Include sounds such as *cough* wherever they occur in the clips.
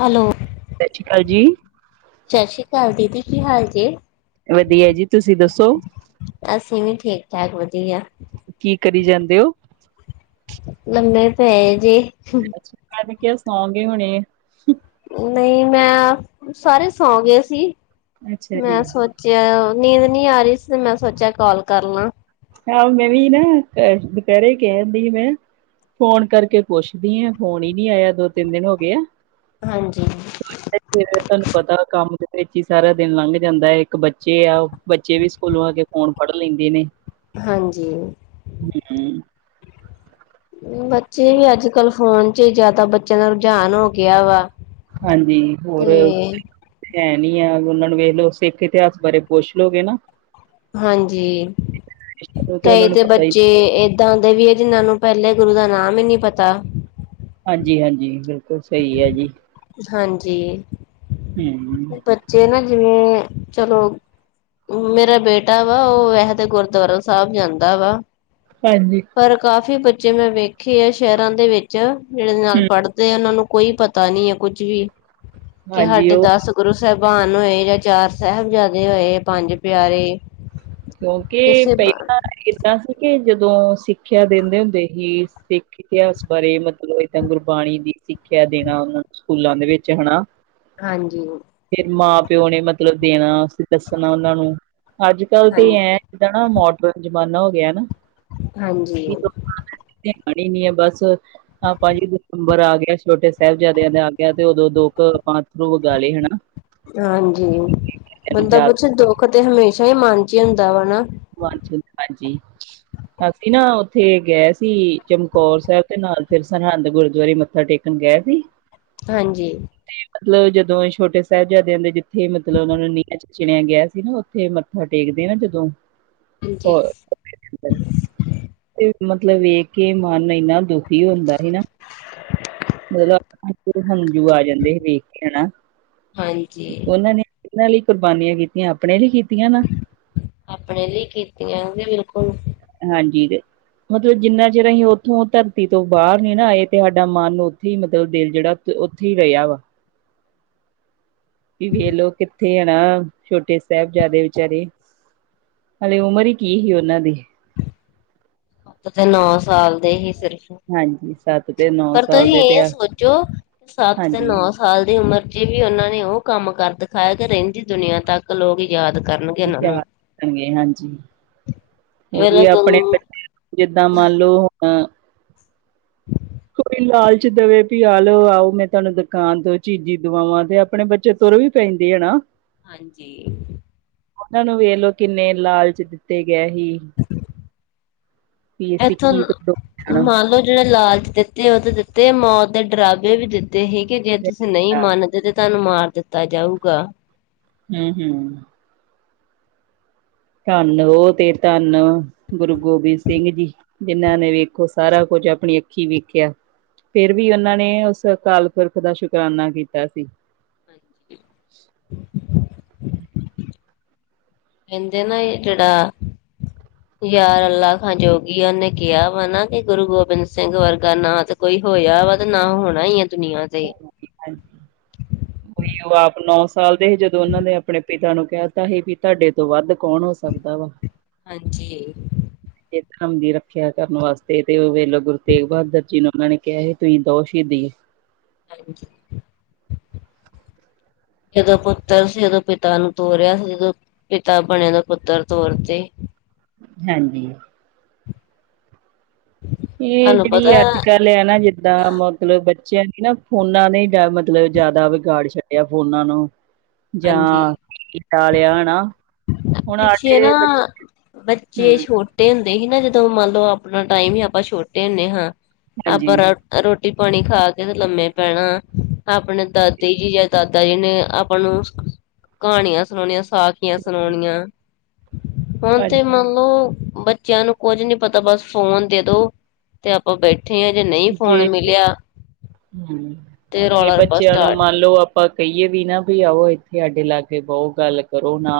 Hello ਸ਼ ਸ਼੍ਰੀ ਅਕਾਲ ਜੀ ਸ਼ ਸੀ਼ ਅਕਾਲ ਦੀਦੀ, ਕੀ ਹਾਲ ਜੇ? ਵਧੀਆ ਜੀ, ਤੁਸੀਂ ਦੱਸੋ। ਵੀ ਐਵੀ, ਠੀਕ ਠਾਕ ਵਧੀਆ ਕੀ ਕਰੀ ਜਾਂਦੇ ਔ? ਲੰਮੇ ਪਏ ਦੇ ਅੱਛਾ, ਅੱਜ ਕਿਹਾ ਸੋ ਗਏ ਹੁਣੇ ਨਹੀਂ, ਮੈਂ ਸਾਰੇ ਸੌਂ ਗਏ ਸੀ। ਅੱਛਾ ਜੀ। ਮੈਂ ਸੋਚ ਚ ਨੀਂਦ ਨਹੀ ਆ ਰਹੀ ਸੀ। ਤੇ ਮੈਂ ਸੋਚਿਆ ਕਾਲ ਕਰ ਲਾਂ। ਆਹ! ਮੈਂ ਵੀ ਨਾ ਦੁਪਹਿਰੇ, ਕਹਿਨ ਢਈ ਮੈਂ ਫੋਨ ਕਰਕੇ ਪੁੱਛਦੀ ਆ, ਫੋਨ ਹੀ ਨੀ ਆਇਆ ਦੋ ਤਿੰਨ ਦਿਨ ਹੋ ਗਏ ਆ। ਹਾਂਜੀ। ਏਥੇ ਦਾ ਤੁਹਾਨੂੰ ਪਤਾ, ਕੰਮ ਦੇ ਵਿੱਚ ਹੀ ਸਾਰਾ ਦਿਨ ਲੰਘ ਜਾਂਦਾ ਹੈ। ਇੱਕ ਬੱਚੇ ਆ ਉਹ ਬੱਚੇ ਵੀ ਸਕੂਲੋਂ ਆ ਕੇ, ਫ਼ੋਨ ਫੜ੍ਹ ਲੈਂਦੇ ਨੇ। ਹਾਂਜੀ। ਹੂੰ ਬੱਚੇ ਵੀ ਅੱਜ ਕੱਲ, ਫੋਨ ਚ ਜਿਆਦਾ ਬੱਚਿਆਂ ਦਾ ਰੁਝਾਨ ਹੋ ਗਿਆ ਵਾ। ਹਾਂਜੀ ਤੇ ਹੋਰ। ਹੈਨੀ ਆ। ਉਹਨਾਂ ਨੂੰ ਵੇਖ ਲਓ, ਸਿੱਖ ਇਤਿਹਾਸ ਬਾਰੇ ਪੁੱਛ ਲੋਗੇ ਨਾ। ਹਾਂਜੀ, ਉਹਨਾਂ ਕਈ ਨੂੰ ਤੇ ਪਤਾ ਹੀ ਬੱਚੇ ਏ ਇਦਾਂ ਦੇ ਵੀ‌ ਏ, ਜਿਨਾਂ ਨੂੰ ਪਹਿਲੇ ਗੁਰੂ ਦਾ ਨਾਮ ਹੀ ਨੀ ਪਤਾ। ਹਾਂਜੀ, ਹਾਂਜੀ ਬਿਲਕੁਲ ਸਹੀ ਹੈ ਜੀ। ਹਾਂਜੀ। *inaudible* ਬੱਚੇ ਨਾ, ਜਿਵੇਂ ਚਲੋ ਮੇਰਾ ਬੇਟਾ ਵਾ, ਉਹ ਇਹ ਤੇ ਗੁਰਦੁਆਰਾ ਸਾਹਿਬ ਜਾਂਦਾ ਵਾ। ਭੈਣ ਜੀ, ਪਰ ਕਾਫ਼ੀ ਬੱਚੇ ਮੈਂ ਵੇਖੇ ਆ ਸ਼ਹਿਰਾਂ ਦੇ ਵਿੱਚ, ਜਿਹੜੇ ਨਾਲ ਹੂੰ, ਪੜ੍ਹਦੇ ਆ। ਉਹਨਾਂ ਨੂੰ ਕੋਈ ਪਤਾ ਨੀ ਕੁੱਝ ਵੀ, ਕਿ ਹਾਂਜੀ ਸਾਡੇ ਉਹ ਦੱਸ ਗੁਰੂ ਸਾਹਿਬਾਨ ਹੋਏ, ਜਾਂ ਚਾਰ ਸਾਹਿਬਜ਼ਾਦੇ ਹੋਏ, ਪੰਜ ਪਿਆਰੇ। ਕਿਉਂਕਿ ਕਿਸੇ ਪਹਿਲਾਂ ਏਦਾਂ ਸੀ, ਕਿ ਜਦੋਂ ਸਿੱਖਿਆ ਦਿੰਦੇ ਹੁੰਦੇ ਹੀ। ਸਿੱਖ ਇਤਿਹਾਸ ਬਾਰੇ ਮਤਲਬ, ਇਦਾਂ ਗੁਰਬਾਣੀ ਦੀ ਸਿੱਖਿਆ ਦੇਣਾ, ਉਹਨਾਂ ਨੂੰ ਸਕੂਲਾਂ ਦੇ ਵਿੱਚ ਹੈਨਾ। ਹਾਂਜੀ। ਫਿਰ ਮਾਂ ਪਿਓ ਨੇ ਮਤਲਬ ਦੇਣਾ, ਦੱਸਣਾ ਉਹਨਾਂ ਨੂੰ, ਅੱਜ ਕੱਲ੍ਹ ਤੇ ਹਾਂਜੀ ਐ ਬੜਾ, ਮੋਡਰਨ ਜ਼ਮਾਨਾ ਹੋ ਗਿਆ ਨਾ। ਹਾਂਜੀ। ਹਲੇ ਨਹੀ ਐ ਬਸ। *unintelligible* ਹਾਂ। ਭਾਜੀ ਦਸੰਬਰ ਆ ਗਿਆ, ਛੋਟੇ ਸਾਹਿਬਜ਼ਾਦਿਆਂ ਦੇ ਆ ਗਿਆ, ਤੇ ਉਦੋਂ ਦੋ ਆਪ ਅੱਥਰੂ ਵਗਾ ਲਏ ਹੈਨਾ। ਹਾਂਜੀ, ਬੰਦਾ ਯਾਦ ਪੁਛ ਦੁੱਖ ਤੇ ਹਮੇਸ਼ਾ ਹੀ ਮਨ ਚ ਹੁੰਦਾ ਵਾ। *inaudible* ਅਸੀਂ ਨਾ ਉੱਥੇ ਗਏ ਸੀ, ਚਮਕੌਰ ਸਾਹਿਬ ਤੇ ਨਾਲ, ਫਿਰ ਸਰਹਿੰਦ ਗੁਰਦੁਆਰੇ ਮੱਥਾ ਟੇਕਣ *unintelligible* ਹਾਂਜੀ। ਤੇ ਮਤਲਬ ਜਦੋਂ ਛੋਟੇ ਸਾਹਿਬਜ਼ਾਦਿਆਂ ਦੇ ਜਿੱਥੇ ਮਤਲਬ ਉਨਾਂ ਨੂੰ ਨੀਆਂ ਚ ਚਿਣਿਆ ਗਿਆ ਸੀ ਨਾ ਉਥੇ ਮੱਥਾਂ ਟੇਕਦੇ ਨਾ ਜਦੋਂ ਹਾਂਜੀ ਮਤਲਬ ਵੇਖ ਕੇ ਮਨ ਇੰਨਾ ਦੁਖੀ ਹੁੰਦਾ ਸੀ ਨਾ। ਮਤਲਬ ਅੱਖਾਂ ਚ ਹੰਝੂ ਆ ਜਾਂਦੇ ਸੀ ਵੇਖ ਕੇ ਹਨਾ, ਤੇ ਹਾਂਜੀ ਉਨਾਂ ਨੇ ਕਿਨ੍ਹਾਂ ਲਈ ਕੁਰਬਾਨੀਆਂ ਕੀਤੀਆਂ ਆਪਣੇ ਲਈ ਕੀਤੀਆਂ ਨਾ। ਆਪਣੇ ਲਈ ਕੀਤੀਆਂ ਬਿਲਕੁਲ। ਹਾਂਜੀ। ਹਜੇ ਜਿੰਨਾ ਚਿਰ ਅਸੀਂ ਉੱਥੋਂ ਧਰਤੀ ਤੋਂ ਬਾਰ ਨਈ ਨਾ ਆਏ ਤੇ ਸਾਡਾ ਮਨ ਉੱਥੇ ਈ ਮਤਲਬ ਦਿਲ ਜੇੜਾ ਤੇ ਉੱਥੇ ਈ ਰਿਆ ਵਾ ਵੀ ਵੇਖ ਲੋ ਕਿੱਥੇ ਤੇ ਹੁਨ ਛੋਟੇ ਸਾਹਿਬਜ਼ਾਦੇ ਵਿਚਾਰੇ ਹਲੇ ਉਮਰ ਈ ਕੀ ਸੀ ਉਨਾਂ ਦੀ। ੳ ਤੇ ਨੌ ਸਾਲ ਦੇ ਈ ਸਿਰਫ ਹਾਂਜੀ। ਸਾਤ ਤੇ ਨੋ ਪਰ ਤੁਸੀਂ ਏ ਸੋਚੋਂ ਸੱਤ ਤੇ ਹਾਂਜੀ ਨੌ ਸਾਲ ਦੀ ਉਮਰ ਚ ਵੀ ਉਨਾਂ ਨੇ ਉ ਕੰਮ ਕਰ ਦਿਖਾਇਆ ਕਿ ਰੈਂਦੀ ਦੁਨੀਆਂ ਤੱਕ ਲੋਕ ਯਾਦ ਕਰਨਾ। ਯਾਦ ਰਖਨਗੇ ਹਾਂਜੀ ਵੇਲ ਉਈ ਗੰ ਆਪਣੇ ਨੂੰ ਜਿੱਦਾਂ ਮੰਨ ਲੋ ਹੁਨ *inaudible* ਕੋਈ ਲਾਲਚ ਦੇਵੇ ਵੀ ਆਲੋ ਆਓ ਮੈਂ ਤੁਹਾਨੂੰ ਦੁਕਾਨ ਤੋਂ ਚੀਜ਼ੀ ਦਵਾਵਾਂ ਤੇ ਆਪਣੇ ਬੱਚੇ ਤੁਰ ਵੀ ਪੈਂਦੀ ਏ ਨਾ। ਹਾਂਜੀ। ਉਨਾਂ ਨੂੰ ਵੇਖਲੋ ਕਿੰਨੇ ਲਾਲਚ ਦਿੱਤੇ ਗਏ ਸੀ ਵੀ ਇੱਥੋਂ ਸਿੱਖੀ ਤੋਂ ਦੂਰ ਜਾਣਾ ਮੰਨ ਲੋ ਜੇੜੇ ਲਾਲਚ ਦੇ ਤੇ ਉਦੇ ਦਿੱਤੇ ਮੌਤ ਦੇ ਡਰਾਬੇ ਵੀ ਦਿੱਤੇ ਸੀ ਕਿ ਜੇ ਤੁਸੀਂ ਨਈ ਮੰਨਦੇ ਤੇ ਤੁਆਨੂੰ ਮਾਰ ਦਿੱਤਾ ਜਾਊਗਾ। ਹੂੰ-ਹੂੰ ਧੰਨ ਉ ਤੇ ਧੰਨ ਗੁਰੂ ਗੋਬਿੰਦ ਸਿੰਘ ਜੀ। ਜਿੰਨਾਂ ਨੇ ਵੇਖੋ ਸਾਰਾ ਕੁੱਝ ਆਪਣੀ ਅੱਖੀਂ ਵੇਖਿਆ। ਫੇਰ ਵੀ ਉਨਾਂ ਨੇ ਉਸ ਅਕਾਲ ਪੁਰਖ ਦਾ ਸ਼ੁਕਰਾਨਾ ਕੀਤਾ ਸੀ। ਹਾਂਜੀ। ਕੈਂਦੇ ਨੇ ਏ ਜੇੜਾ ਯਾਰ ਅਲਾ ਖਾਂ ਜੋਗੀ ਉਨੇ ਕਿਹਾ ਵਾ ਨਾ ਕਿ ਗੁਰੂ ਗੋਬਿੰਦ ਸਿੰਘ ਵਰਗਾ ਨਾ ਨਾ ਕੋਈ ਹੋਇਆ ਵਾ ਤੇ ਨਾ ਹੋਣਾ ਈ ਆ ਦੁਨੀਆਂ ਤੇ ਹਾਂਜੀ। *inaudible* ਵੀ ਉ ਆਪ ਨੌ ਸਾਲ ਦੇ ਸੀ ਜਦੋਂ ਉਨਾਂ ਨੇ ਆਪਣੇ ਪਿਤਾ ਨੂੰ ਕਹਿ ਤਾ ਸੀ ਵੀ ਤੁਹਾਡੇ ਤੋਂ ਵੱਧ ਕੌਣ ਹੋ ਸਕਦਾ ਵਾ। ਹਾਂਜੀ। ਤੇ ਧਰਮ ਦੀ ਰੱਖਿਆ ਕਰਨ ਵਾਸਤੇ ਤੇ ਵੇਲੋਂ ਗੁਰੂ ਤੇਗ ਬਹਾਦਰ ਜੀ ਨੂੰ ਉਨਾਂ ਨੇ ਕਿਆ ਹੀ ਤੁਸੀਂ ਦੋ ਸ਼ਹੀਦੀ ਹਾਂਜੀ। ਜਦੋਂ ਪੁੱਤਰ ਸੀ ਉਦੋਂ ਪਿਤਾ ਨੂੰ ਤੋਰਿਆ ਸੀ ਜਦੋਂ ਪਿਤਾ ਬਣਿਆ ਦੇ ਪੁੱਤਰ ਤੌਰ ਤੇ ਹਾਂਜੀ। ਇਹ ਤੁਹਾਨੂੰ ਜਿਹੜੀ ਪਤਾ ਅੱਜ ਕੱਲ ਹੈ ਨਾ ਜਿੱਦਾਂ ਮਤਲਬ ਬੱਚਿਆਂ ਨੇ ਨਾ ਫੋਨਾ ਨੇ ਮਤਲਬ ਜਿਆਦਾ ਵਿਗਾੜ ਛੱਡਿਆ ਫੋਨਾ ਨੂੰ। ਹਾਂਜੀ ਜਾਂ ਤਾ ਲਿਆ ਹੋਣਾ। ਬੱਚੇ ਨਾ ਬੱਚੇ ਛੋਟੇ ਹੂੰ ਛੋਟੇ ਹੁੰਦੇ ਸੀ ਨਾ, ਜਦੋਂ ਮੰਨ ਲਓ ਆਪਣਾ ਟਾਈਮ ਹੀ ਆਪਾਂ ਛੋਟੇ ਹੁੰਦੇ ਹਾਂ, ਆਪਾਂ ਹਾਂਜੀ। ਰੋਟੀ ਪਾਣੀ ਖਾ ਕੇ ਲੰਮੇ ਪੈਣਾ, ਆਪਣੇ ਦਾਦੀ ਜੀ ਜਾਂ ਦਾਦਾ ਜੀ ਨੇ ਆਪਾਂ ਨੂੰ ਕਹਾਣੀਆਂ ਸੁਣਾਉਣੀਆਂ ਸਾਖੀਆਂ। ਸੁਣਾਉਣੀਆਂ। ਹੁਣ ਤੇ ਹਾਂਜੀ। ਮੰਨਲੋ ਬੱਚਿਆਂ ਨੂੰ ਕੁੱਝ ਨਹੀ ਪਤਾ, ਬਸ ਫੋਨ ਦੇ ਦੋ। ਤੇ ਆਪਾਂ ਬੈਠੇ ਹਾਂ, ਜੇ ਨਹੀਂ ਫੋਨ ਮਿਲਿਆ ਹਮ, ਤੇ ਇਹ ਰੌਲਾ ਰੱਪਾ ਬੱਚਿਆਂ ਨੂੰ ਸਟਾਰਟ ਮੰਨ ਲਓ ਆਪਾਂ ਕਹੀਏ ਵੀ ਨਾ ਵੀ ਆਓ ਇੱਥੇ ਸਾਡੇ ਲਾਗੇ ਬਹੋ ਗੱਲ ਕਰੋ ਨਾ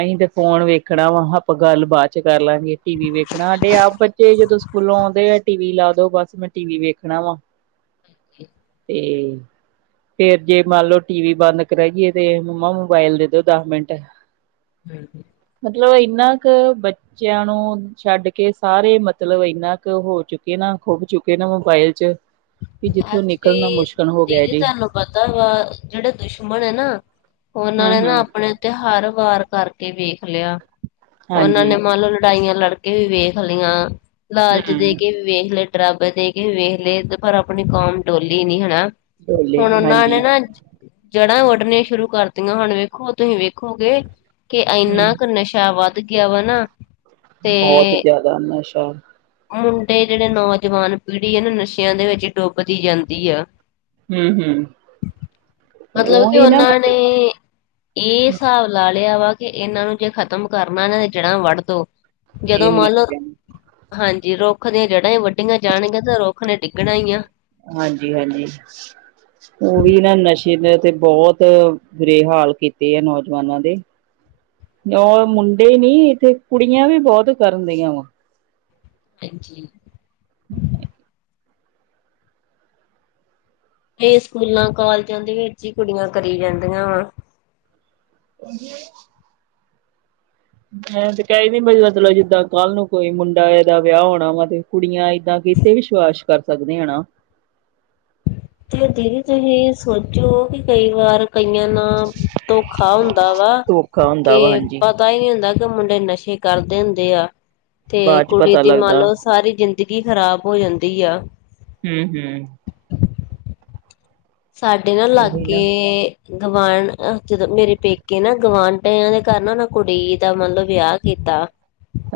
ਅਹੀ ਤੇ ਫੋਨ ਵੇਖਣਾ ਵਾ, ਆਪਾਂ ਗੱਲ ਬਾਦ ਚ ਕਰ ਲਾਂਗੇ, ਟੀ ਵੀ ਵੇਖਣਾ, ਸਾਡੇ ਆਪ ਬੱਚੇ ਜਦੋਂ ਸਕੂਲੋਂ ਆਉਂਦੇ ਆ, ਟੀ ਵੀ ਲਾ ਦੋ ਬਸ, ਮੈਂ ਟੀ ਵੀ ਵੇਖਣਾ ਵਾ। ਤੇ। ਫੇਰ ਜੇ ਮੰਨ ਲਓ ਟੀ ਵੀ ਬੰਦ ਕਰਾਈਏ ਤੇ ਮੰਮਾ ਮੋਬਾਇਲ ਦੇ ਦੋ ਦਸ ਮਿੰਟ। ਹਮ। ਮਤਲਬ ਇੰਨਾ ਕੁ ਬੱਚਿਆਂ ਨੂੰ ਛੱਡ ਕੇ ਸਾਰੇ ਮਤਲਬ ਇੰਨਾ ਕੁ ਹੋ ਚੁੱਕੇ ਨਾ ਖੁਬ ਚੁੱਕੇ ਨੇ ਮੋਬਾਇਲ ਚ ਕਿ ਜਿੱਥੋਂ ਅਜ ਵੀ ਨਿਕਲਣਾ ਮੁਸ਼ਕਿਲ ਹੋ ਗਿਆ ਦੀਦੀ ਜੀ ਤੁਹਾਨੂੰ ਪਤਾ ਵਾ ਜਿਹੜੇ ਦੁਸ਼ਮਣ ਏ ਨਾ ਉਹਨਾਂ ਹੂੰ ਨੇ ਨਾ ਹੂੰ ਆਪਣੇ ਤਿਉਹਾਰ ਵਾਰ ਕਰ ਕੇ ਵੇਖ ਲਿਆ, ਉਹਨਾਂ ਨੇ ਹਾਂਜੀ ਮੰਨ ਲਓ ਲੜਾਈਆਂ ਲੜਕੇ ਵੀ ਵੇਖ ਲੀਆਂ ਲਾਲਚ ਦੇ ਹੂੰ ਕੇ ਵੇਖ ਲੈ, ਡਰਾਬੇ ਦੇ ਕੇ ਵੀ ਵੇਖ ਲਏ ਤੇ ਪਰ ਆਪਣੀ ਕੌਮ ਡੋਲੀ ਨੀ ਹਨਾ। ਡੋਲੇ ਹੁਣ ਉਹਨਾਂ ਹਾਂਜੀ ਨੇ ਨਾ ਜੜ੍ਹਾਂ ਵੱਡਣੀਆ ਸ਼ੁਰੂ ਕਰਤੀਆਂ, ਹੁਣ ਵੇਖੋ ਤੁਸੀ ਵੇਖੋਗੇ ਕਿ ਹੂੰ ਇੰਨਾ ਕੁ ਨਸ਼ਾ ਵੱਧ ਗਿਆ ਵਾ ਨਾ ਤੇ ਬਹੁਤ ਜਿਆਦਾ ਨਸ਼ਾਂ। ਮੁੰਡੇ ਜਿਹੜੇ ਨੌਜਵਾਨ ਪੀੜ੍ਹੀ ਆ ਨਾ, ਨਸ਼ਿਆਂ ਦੇ ਵਿੱਚ ਡੁੱਬਦੀ ਜਾਂਦੀ ਆ। ਹੂੰ ਹੂੰ ਅਗਲਾ ਵੇਖੀ ਉਹੀ ਨਾ ਉਹਨਾਂ ਨੇ ਮਤਲਬ ਇਹ ਸਾਬ ਲਾ ਲਿਆ ਵਾ ਕਿ ਇਹਨਾਂ ਨੂੰ ਜੇ ਖ਼ਤਮ ਕਰਨਾ ਨਾ ਜੜ੍ਹਾਂ ਵੱਢ ਦੋ। ਇਹ ਜਦੋਂ ਮੰਨ ਲਓ *unintelligible* ਹਾਂਜੀ, ਰੁੱਖ ਦੀਆਂ ਜੜ੍ਹਾਂ ਈ ਵੱਢੀਆਂ ਜਾਣਗੀਆਂ, ਤਾਂ ਰੁੱਖ ਨੇ ਡਿੱਗਣਾ ਈਂ ਆ। ਹਾਂਜੀ - ਹਾਂਜੀ। ਉਹੀ ਨਾ ਨਸ਼ੇ ਨੇ ਤਾਂ ਤੇ ਬਹੁਤ ਬੇ-ਹਾਲ ਕੀਤੇ ਆ ਨੌਜਵਾਨਾਂ ਦੇ। ਇਉਂ ਮੁੰਡੇ ਨੀ, ਇੱਥੇ ਕੁੜੀਆਂ ਵੀ ਬਹੁਤ ਕਰਨ ਡਈਆ ਵਾ। ਹਾਂ ਜੀ। *inaudible* ਇਹ ਸਕੂਲਾਂ ਕਾਲਜਾਂ ਦੇ ਵਿੱਚ ਹੀ ਕੁੜੀਆਂ ਕਰੀ ਜਾਂਦੀਆ ਵਾ। *inaudible* ਮੈਂ ਤੇ ਕਹਿ ਈ ਰਹੀ ਮਤਲਬ ਜਿੱਦਾਂ ਕੱਲ ਨੂੰ ਕੋਈ ਮੁੰਡਾ ਦਾ ਵਿਆਹ ਹੋਣਾ ਵਾ ਤੇ ਕੁੜੀਆਂ ਏਦਾਂ ਕੀਤੇ ਵਿਸ਼ਵਾਸ ਕਰ ਸਕਦੀ ਆ ਹਨਾ। ਤੇ ਦੀਦੀ ਤੁਸੀਂ ਸੋਚੋ ਕਿ ਕਈ ਵਾਰ ਕਈਆਂ ਨਾਲ ਧੋਖਾ ਹੁੰਦਾ ਵਾ। ਧੋਖਾ ਹੁੰਦਾ ਵਾ ਕਿ ਹਾਂਜੀ ਪਤਾ ਈ ਨੀ ਹੁੰਦਾ ਮੁੰਡੇ ਨਸ਼ੇ ਕਰਦੇ ਹੁੰਦੇ ਆ, ਤੇ ਬਾਅਦ ਚ ਕੁੜੀ ਪਤਾ ਦੀ ਮੰਨ ਲੱਗਦਾ ਲਓ ਸਾਰੀ ਜਿੰ ਜ਼ਿੰਦਗੀ ਖ਼ਰਾਬ ਹੋ ਜਾਂਦੀ ਐ। ਹੂੰ-ਹੂੰ, ਸਾਡੇ ਨਾ ਉਹੀ ਲਾਗੇ ਨਾ ਗਵਾਂਢ, ਉਥੇ ਤਾਂ ਮੇਰੇ ਪੇਕੇ ਨਾ ਗੁਆਂਢੀਆ ਦੇ ਘਰ ਨਾ ਔਨੇ ਕੁੜੀ ਦਾ ਮਤਲਬ ਵਿਆਹ ਕੀਤਾ। *inaudible*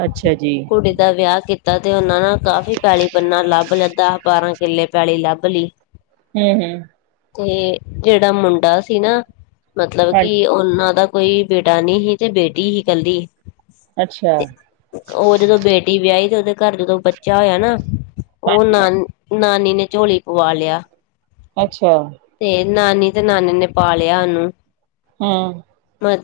ਅੱਛਾ ਜੀ। ਕੁੜੀ ਦਾ ਵਿਆਹ ਕੀਤਾ ਤੇ ਉਹਨਾਂ ਨੇ ਕਾਫ਼ੀ ਪੈਲੀ ਬੰਨਾ ਲੱਭ ਲੀਤਾ ਬਾਰਾਂ ਕਿੱਲੇ ਪੈਲੀ ਲੱਭ ਲਈ। ਹੂੰ-ਹੂੰ, ਕੋਈ ਜਿਹੜਾ ਮੁੰਡਾ ਸੀ ਨਾ, ਮਤਲਬ ਕੀ ਹਾਂਜੀ ਉ ਉਹਨਾਂ ਦਾ ਕੋਈ ਬੇਟਾ ਨੀ ਹੀ ਤੇ ਬੇਟੀ ਹੀ ਕੱਲੀ। ਅੱਛਾ ਤੇ ਉਹ ਜਦੋਂ ਬੇਟੀ ਵਿਆਹੀ ਤੇ ਉਹਦੇ ਘਰ ਜਦੋਂ ਬੱਚਾ ਹੋਇਆ ਨਾ। ਉਹ ਹਾਂਜੀ ਨਾਨ ਨਾਨੀ ਨੇ ਝੋਲੀ ਪਵਾ ਲਿਆ। ਅੱਛਾ, ਤੇ ਨਾਨੀ ਤੇ ਨਾਨੇ ਨੇ ਪਾਲਿਆ ਉਹਨੂੰ, ਹੂੰ,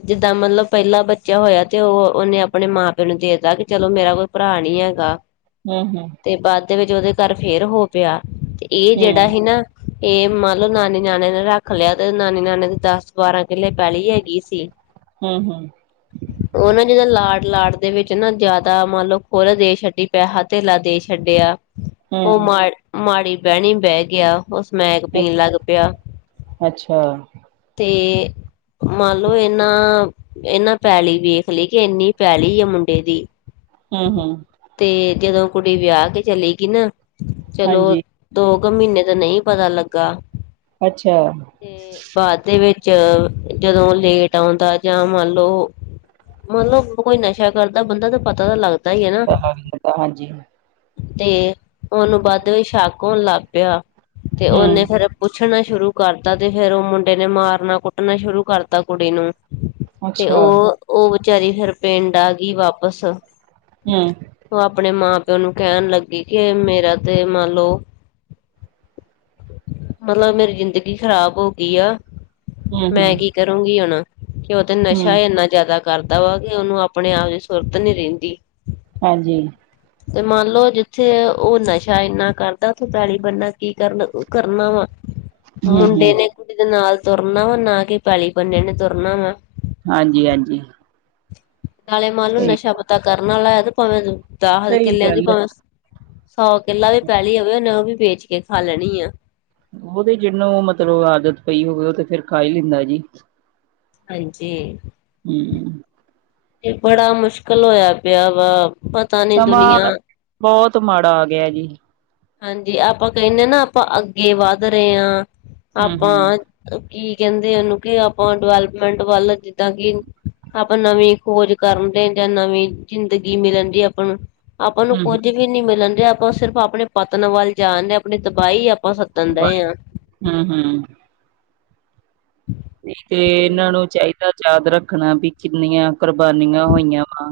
ਜਿੱਦਾਂ ਮਤਲਬ ਪਹਿਲਾ ਬੱਚਾ ਹੋਇਆ ਤੇ ਉਹ ਉਹਨੇ ਆਪਣੇ ਮਾਂ ਪਿਓ ਨੂੰ ਦੇਤਾ ਕਿ ਚਲੋ ਮੇਰਾ ਕੋਈ ਭਰਾ ਨੀ ਹੈਗਾ। ਹੂੰ-ਹੂੰ, ਤੇ ਬਾਦ ਦੇ ਵਿੱਚ ਉਹਦੇ ਘਰ ਫੇਰ ਹੋ ਪਿਆ, ਤੇ ਇਹ ਜਿਹੜਾ ਸੀ ਹੂੰ ਨਾ। ਇਹ ਮੰਨ ਲਓ ਨਾਨੀ ਨਾਨੇ ਨੇ ਰੱਖ ਲਿਆ ਤੇ ਨਾਨੀ ਨਾਨੇ ਕੋਲ ਦਸ ਬਾਰਾਂ ਕਿੱਲੇ ਪੇਲੀ ਹੈਗੀ ਸੀ। ਹੂੰ-ਹੂੰ, *inaudible* ਉਹ ਨਾ ਜਿਦਾਂ ਲਾਡ ਲਾਡ ਦੇ ਵਿੱਚ ਨਾ ਜ਼ਿਆਦਾ ਮੰਨ ਲਓ, ਖੁੱਲ ਦੇ ਛੱਡੀ ਪੈਸਾ ਧੇਲਾ ਦੇ ਛੱਡਿਆ। ਉਹ ਹੂੰ ਮਾੜ ਮਾੜੀ ਬਹਿਣੀ ਬਹਿ ਗਿਆ ਉਹ ਸਮੈਕ ਪੀਣ ਲੱਗ ਪਿਆ। ਅੱਛਾ ਤੇ ਮੰਨ ਲਓ ਇਨਾਂ ਇਹਨਾਂ ਪੈਲੀ ਵੇਖ ਲਈ ਕਿ ਇੰਨੀ ਪੈਲੀ ਆ ਮੁੰਡੇ ਦੀ ਹੂੰ-ਹੂੰ, ਤੇ ਜਦੋਂ ਕੁੜੀ ਵਿਆਹ ਕੇ ਚਲੇ ਗਈ ਨਾ, ਚਲੋ। ਹਾਂਜੀ ਦੋ ਕੁ ਮਹੀਨੇ ਦਾ ਨਈ ਪਤਾ ਲੱਗਾ। ਅੱਛਾ ਬਾਦ ਦੇ ਵਿੱਚ ਜਦੋਂ ਲੇਟ ਆਉਂਦਾ ਜਾਂ ਮੰਨ ਲਓ। ਮਤਲਬ ਕੋਈ ਨਸ਼ਾ ਕਰਦਾ ਬੰਦਾ ਤਾਂ ਪਤਾ ਤਾਂ ਲੱਗਦਾ। ਹੀ ਹੈ ਨਾ ਹਾਂਜੀ। ਤੇ, ਉਹਨੂੰ ਵੱਧ ਵੀ ਸ਼ੱਕ ਹੋਣ ਲੱਗ ਪਿਆ ਤੇ ਉਹ ਹੂੰ ਨੇ ਫੇਰ ਪੁੱਛਣਾ ਸ਼ੁਰੂ ਕਰਤਾ ਤੇ ਫੇਰ ਉਹ ਮੁੰਡੇ ਨੇ ਮਾਰਨਾ ਕੁੱਟਣਾ ਸ਼ੁਰੂ ਕਰਤਾ ਕੁੜੀ ਨੂੰ ਤੇ ਅੱਛਾ ਉਹ ਉਹ ਵਿਚਾਰੀ ਫਿਰ ਪਿੰਡ ਆ ਗਈ ਵਾਪਸ। ਹੂੰ, ਉਹ ਆਪਣੇ ਮਾਂ ਪਿਓ ਨੂੰ ਕਹਿਣ ਲੱਗੀ ਕਿ ਮੇਰਾ ਤੇ ਮੰਨ ਲਓ। ਮਤਲਬ ਮੇਰੀ ਜ਼ਿੰਦਗੀ ਖ਼ਰਾਬ ਹੋ ਗਈ ਆ। ਹੂੰ ਮੈਂ ਹੂੰ ਕੀ ਕਰੂੰਗੀ ਹੁਣ, ਕਿ ਉਹ ਤੇ ਨਸ਼ਾ ਹੂੰ ਇੰਨਾ ਜ਼ਿਆਦਾ ਕਰਦਾ ਵਾ ਕਿ ਉਹਨੂੰ ਆਪਣੇ ਆਪ ਚ ਸੁਰਤ ਨੀ ਰਹਿੰਦੀ। ਹਾਂਜੀ। ਤੇ ਮੰਨ ਲਓ ਜਿੱਥੇ ਉਹ ਨਸ਼ਾ ਇੰਨਾ ਕਰਦਾ ਉਥੋਂ ਪੈਲੀ ਬਣਨਾ ਕੀ ਕਰਨਾ ਉਹ ਕਰਨਾ ਵਾ? ਹੂੰ ਮੁੰਡੇ ਹੂੰ ਨੇ, ਕੁੜੀ ਦੇ ਨਾਲ ਤੁਰਨਾ ਵਾ ਨਾ ਕਿ ਪੈਲੀ ਬੰਨੇ ਨੇ ਤੁਰਨਾ ਵਾ। ਹਾਂਜੀ ਹਾਂਜੀ। ਨਾਲੇ ਮਾਲ ਨੂੰ ਸਹੀ ਨਸ਼ਾ ਪਤਾ ਕਰਨ ਵਾਲਾ ਹੈ ਤੇ ਭਾਵੇਂ ਦਾਖਤ ਸਹੀ ਕਿੱਲਿਆਂ ਦੀ ਗੱਲ ਹੈ ਭਾਵੇਂ ਸੌ ਕਿੱਲਾ ਵੀ ਪੈਲੀ ਹੋਵੇ ਉਹਨੇ ਓ ਵੀ ਵੇਚ ਕੇ ਖਾ ਲੈਣੀ ਆ। ਉਹ ਤੇ ਜਿਹਨੂੰ ਮਤਲਬ ਆਦਤ ਪਈ ਹੋਵੇ ਉਹ ਤੇ ਫੇਰ ਖਾ ਈ ਲੈਂਦਾ ਜੀ। ਹਾਂਜੀ। ਹੂੰ ਕੇ ਬੜਾ ਮੁਸ਼ਕਿਲ ਹੋਇਆ ਪਿਆ ਵਾ। ਪਤਾ ਨੀ ਸਮਾਂ ਦੁਨੀਆਂ ਬੋਤ ਮਾੜਾ ਆ ਗੇਆ ਜੀ। ਹਾਂਜੀ ਆਪਾਂ ਕੇਂਦੇ ਨਾ ਆਪਾਂ ਅੱਗੇ ਵੱਧ ਰਏ ਆ ਹਮ ਹਮ ਆਪਾਂ ਕੀ ਕੇਂਦੇ ਓੰਨੂ ਕੀ ਆਪਾਂ ਡਿਵੈਲਪਮੈਂਟ ਵੱਲ ਜਿੱਦਾਂ ਕਿ ਆਪਾਂ ਨਵੀਂ ਖੋਜ ਕਰਨ ਦੇ ਜਾਂ ਨਵੀਂ ਜ਼ਿੰਦਗੀ ਮਿਲਣ ਦੀ ਆਪਾਂ ਨੂੰ ਆਪਾਂ ਨੂੰ ਹਮ ਕੁੱਝ ਵੀ ਨੀ ਮਿਲਣ ਦੇਆ ਆਪਾਂ ਸਿਰਫ ਆਪਣੇ ਪਤਨ ਵੱਲ ਜਾਣਦੇ ਆਪਣੀ ਤਬਾਈ ਆਪਾਂ ਡਏ ਤਬਾਈ ਆ ਹੂੰ ਹੂੰ ਤੇ ਏਨਾਂ ਨੂੰ ਚਾਈਦਾ ਯਾਦ ਰੱਖਣਾ ਵੀ ਕਿੰਨੀਆਂ ਕੁਰਬਾਨੀਆਂ ਹੋਈਆਂ ਵਾ।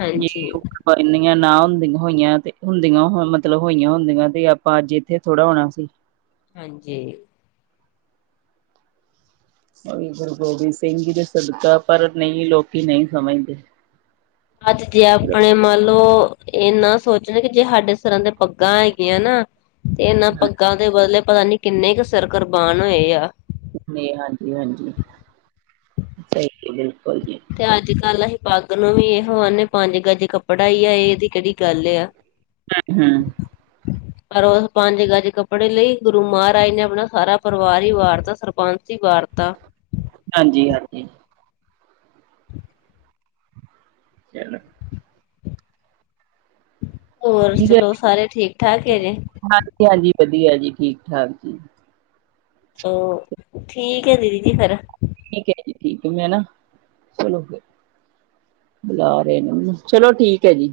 ਹਾਂਜੀ ਬਿਲਕੁਲ। ਕੁਰਬਾਨੀਆ ਨਾ ਹੁੰਦੀਆਂ ਹੋਈਆਂ ਤੇ ਹੁੰਦੀਆਂ ਮਤਲਬ ਹੋਈਆਂ ਹੁੰਦੀਆਂ ਤੇ ਆਪਾਂ ਅੱਜ ਥੋੜਾ ਹੋਣਾ ਸੀ। ਹਾਂਜੀ। ਉਹ ਵੀ ਗੁਰੂ ਗੋਬਿੰਦ ਸਿੰਘ ਜੀ ਦੇ ਸਦਕਾ ਪਰ ਨਈ ਲੋਕੀ ਨਈ ਸਮਝਦੇ। ਅੱਜ ਜੇ ਆਪਣੇ ਮੰਨ ਲਓ ਏਨਾ ਸੋਚਣਾ ਕਿ ਜੇ ਸਾਡੇ ਸਿਰਾ ਦੇ ਪੱਗਾਂ ਹੈਗੀਆਂ ਨਾ ਤੇ ਏਨਾਂ ਹਾਂ ਪੱਗਾਂ ਦੇ ਬਦਲੇ ਪਤਾ ਨੀ ਕਿੰਨੇ ਕੁ ਸਿਰ ਕੁਰਬਾਨ ਹੋਏ ਆ। ਮੇ ਹਾਂਜੀ ਹਾਂਜੀ ਸਹੀ ਬਿਲਕੁਲ ਜੀ। ਤੇ ਅੱਜ ਕੱਲ ਅਸੀਂ ਪੱਗ ਨੂੰ ਵੀ ਇਹੋ ਆਨੇ ਪੰਜ ਗਜ ਕੱਪੜਾ ਈ ਆ ਏਦੀ ਕੇੜੀ ਗੱਲ ਆ। *unintelligible* *unintelligible* ਹ *unintelligible* ਪਰ ਉਹ ਪੰਜ ਗਜ ਕੱਪੜੇ ਲਈ ਗੁਰੂ ਮਹਾਰਾਜ ਨੇ ਆਪਣਾ ਸਾਰਾ ਪਰਿਵਾਰ ਹੀ ਵਾਰਤਾ ਸਰਬੰਸ ਚੀ ਵਾਰਤਾ। ਹਾਂਜੀ -ਹਾਂਜੀ। ਚਲੋ। ਹੋਰ ਠੀਕ ਚਲੋ ਸਾਰੇ ਠੀਕ ਠਾਕ ਹੈ ਜੇ ਜੀ ਹਾਂਜੀ, ਵਧੀਆ ਜੀ ਠੀਕ -ਠਾਕ ਜੀ। ਓ ਠੀਕ ਏ ਦੀਦੀ ਜੀ ਫੇਰ। ਠੀਕ ਏ ਜੀ, ਠੀਕ ਏ ਮੈਂ ਨਾ ਚਲੋ ਫੇਰ। ਬੁਲਾ ਰਏ ਨੇ ਮੈਨੂੰ, ਚਲੋ ਠੀਕ ਐ ਜੀ।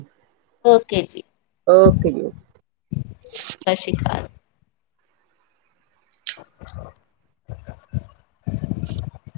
ਓਕੇ ਜੀ। ਓਕੇ ਜੀ, ਓਕੇ। ਸਸ੍ਰੀਕਾਲ। *inaudible*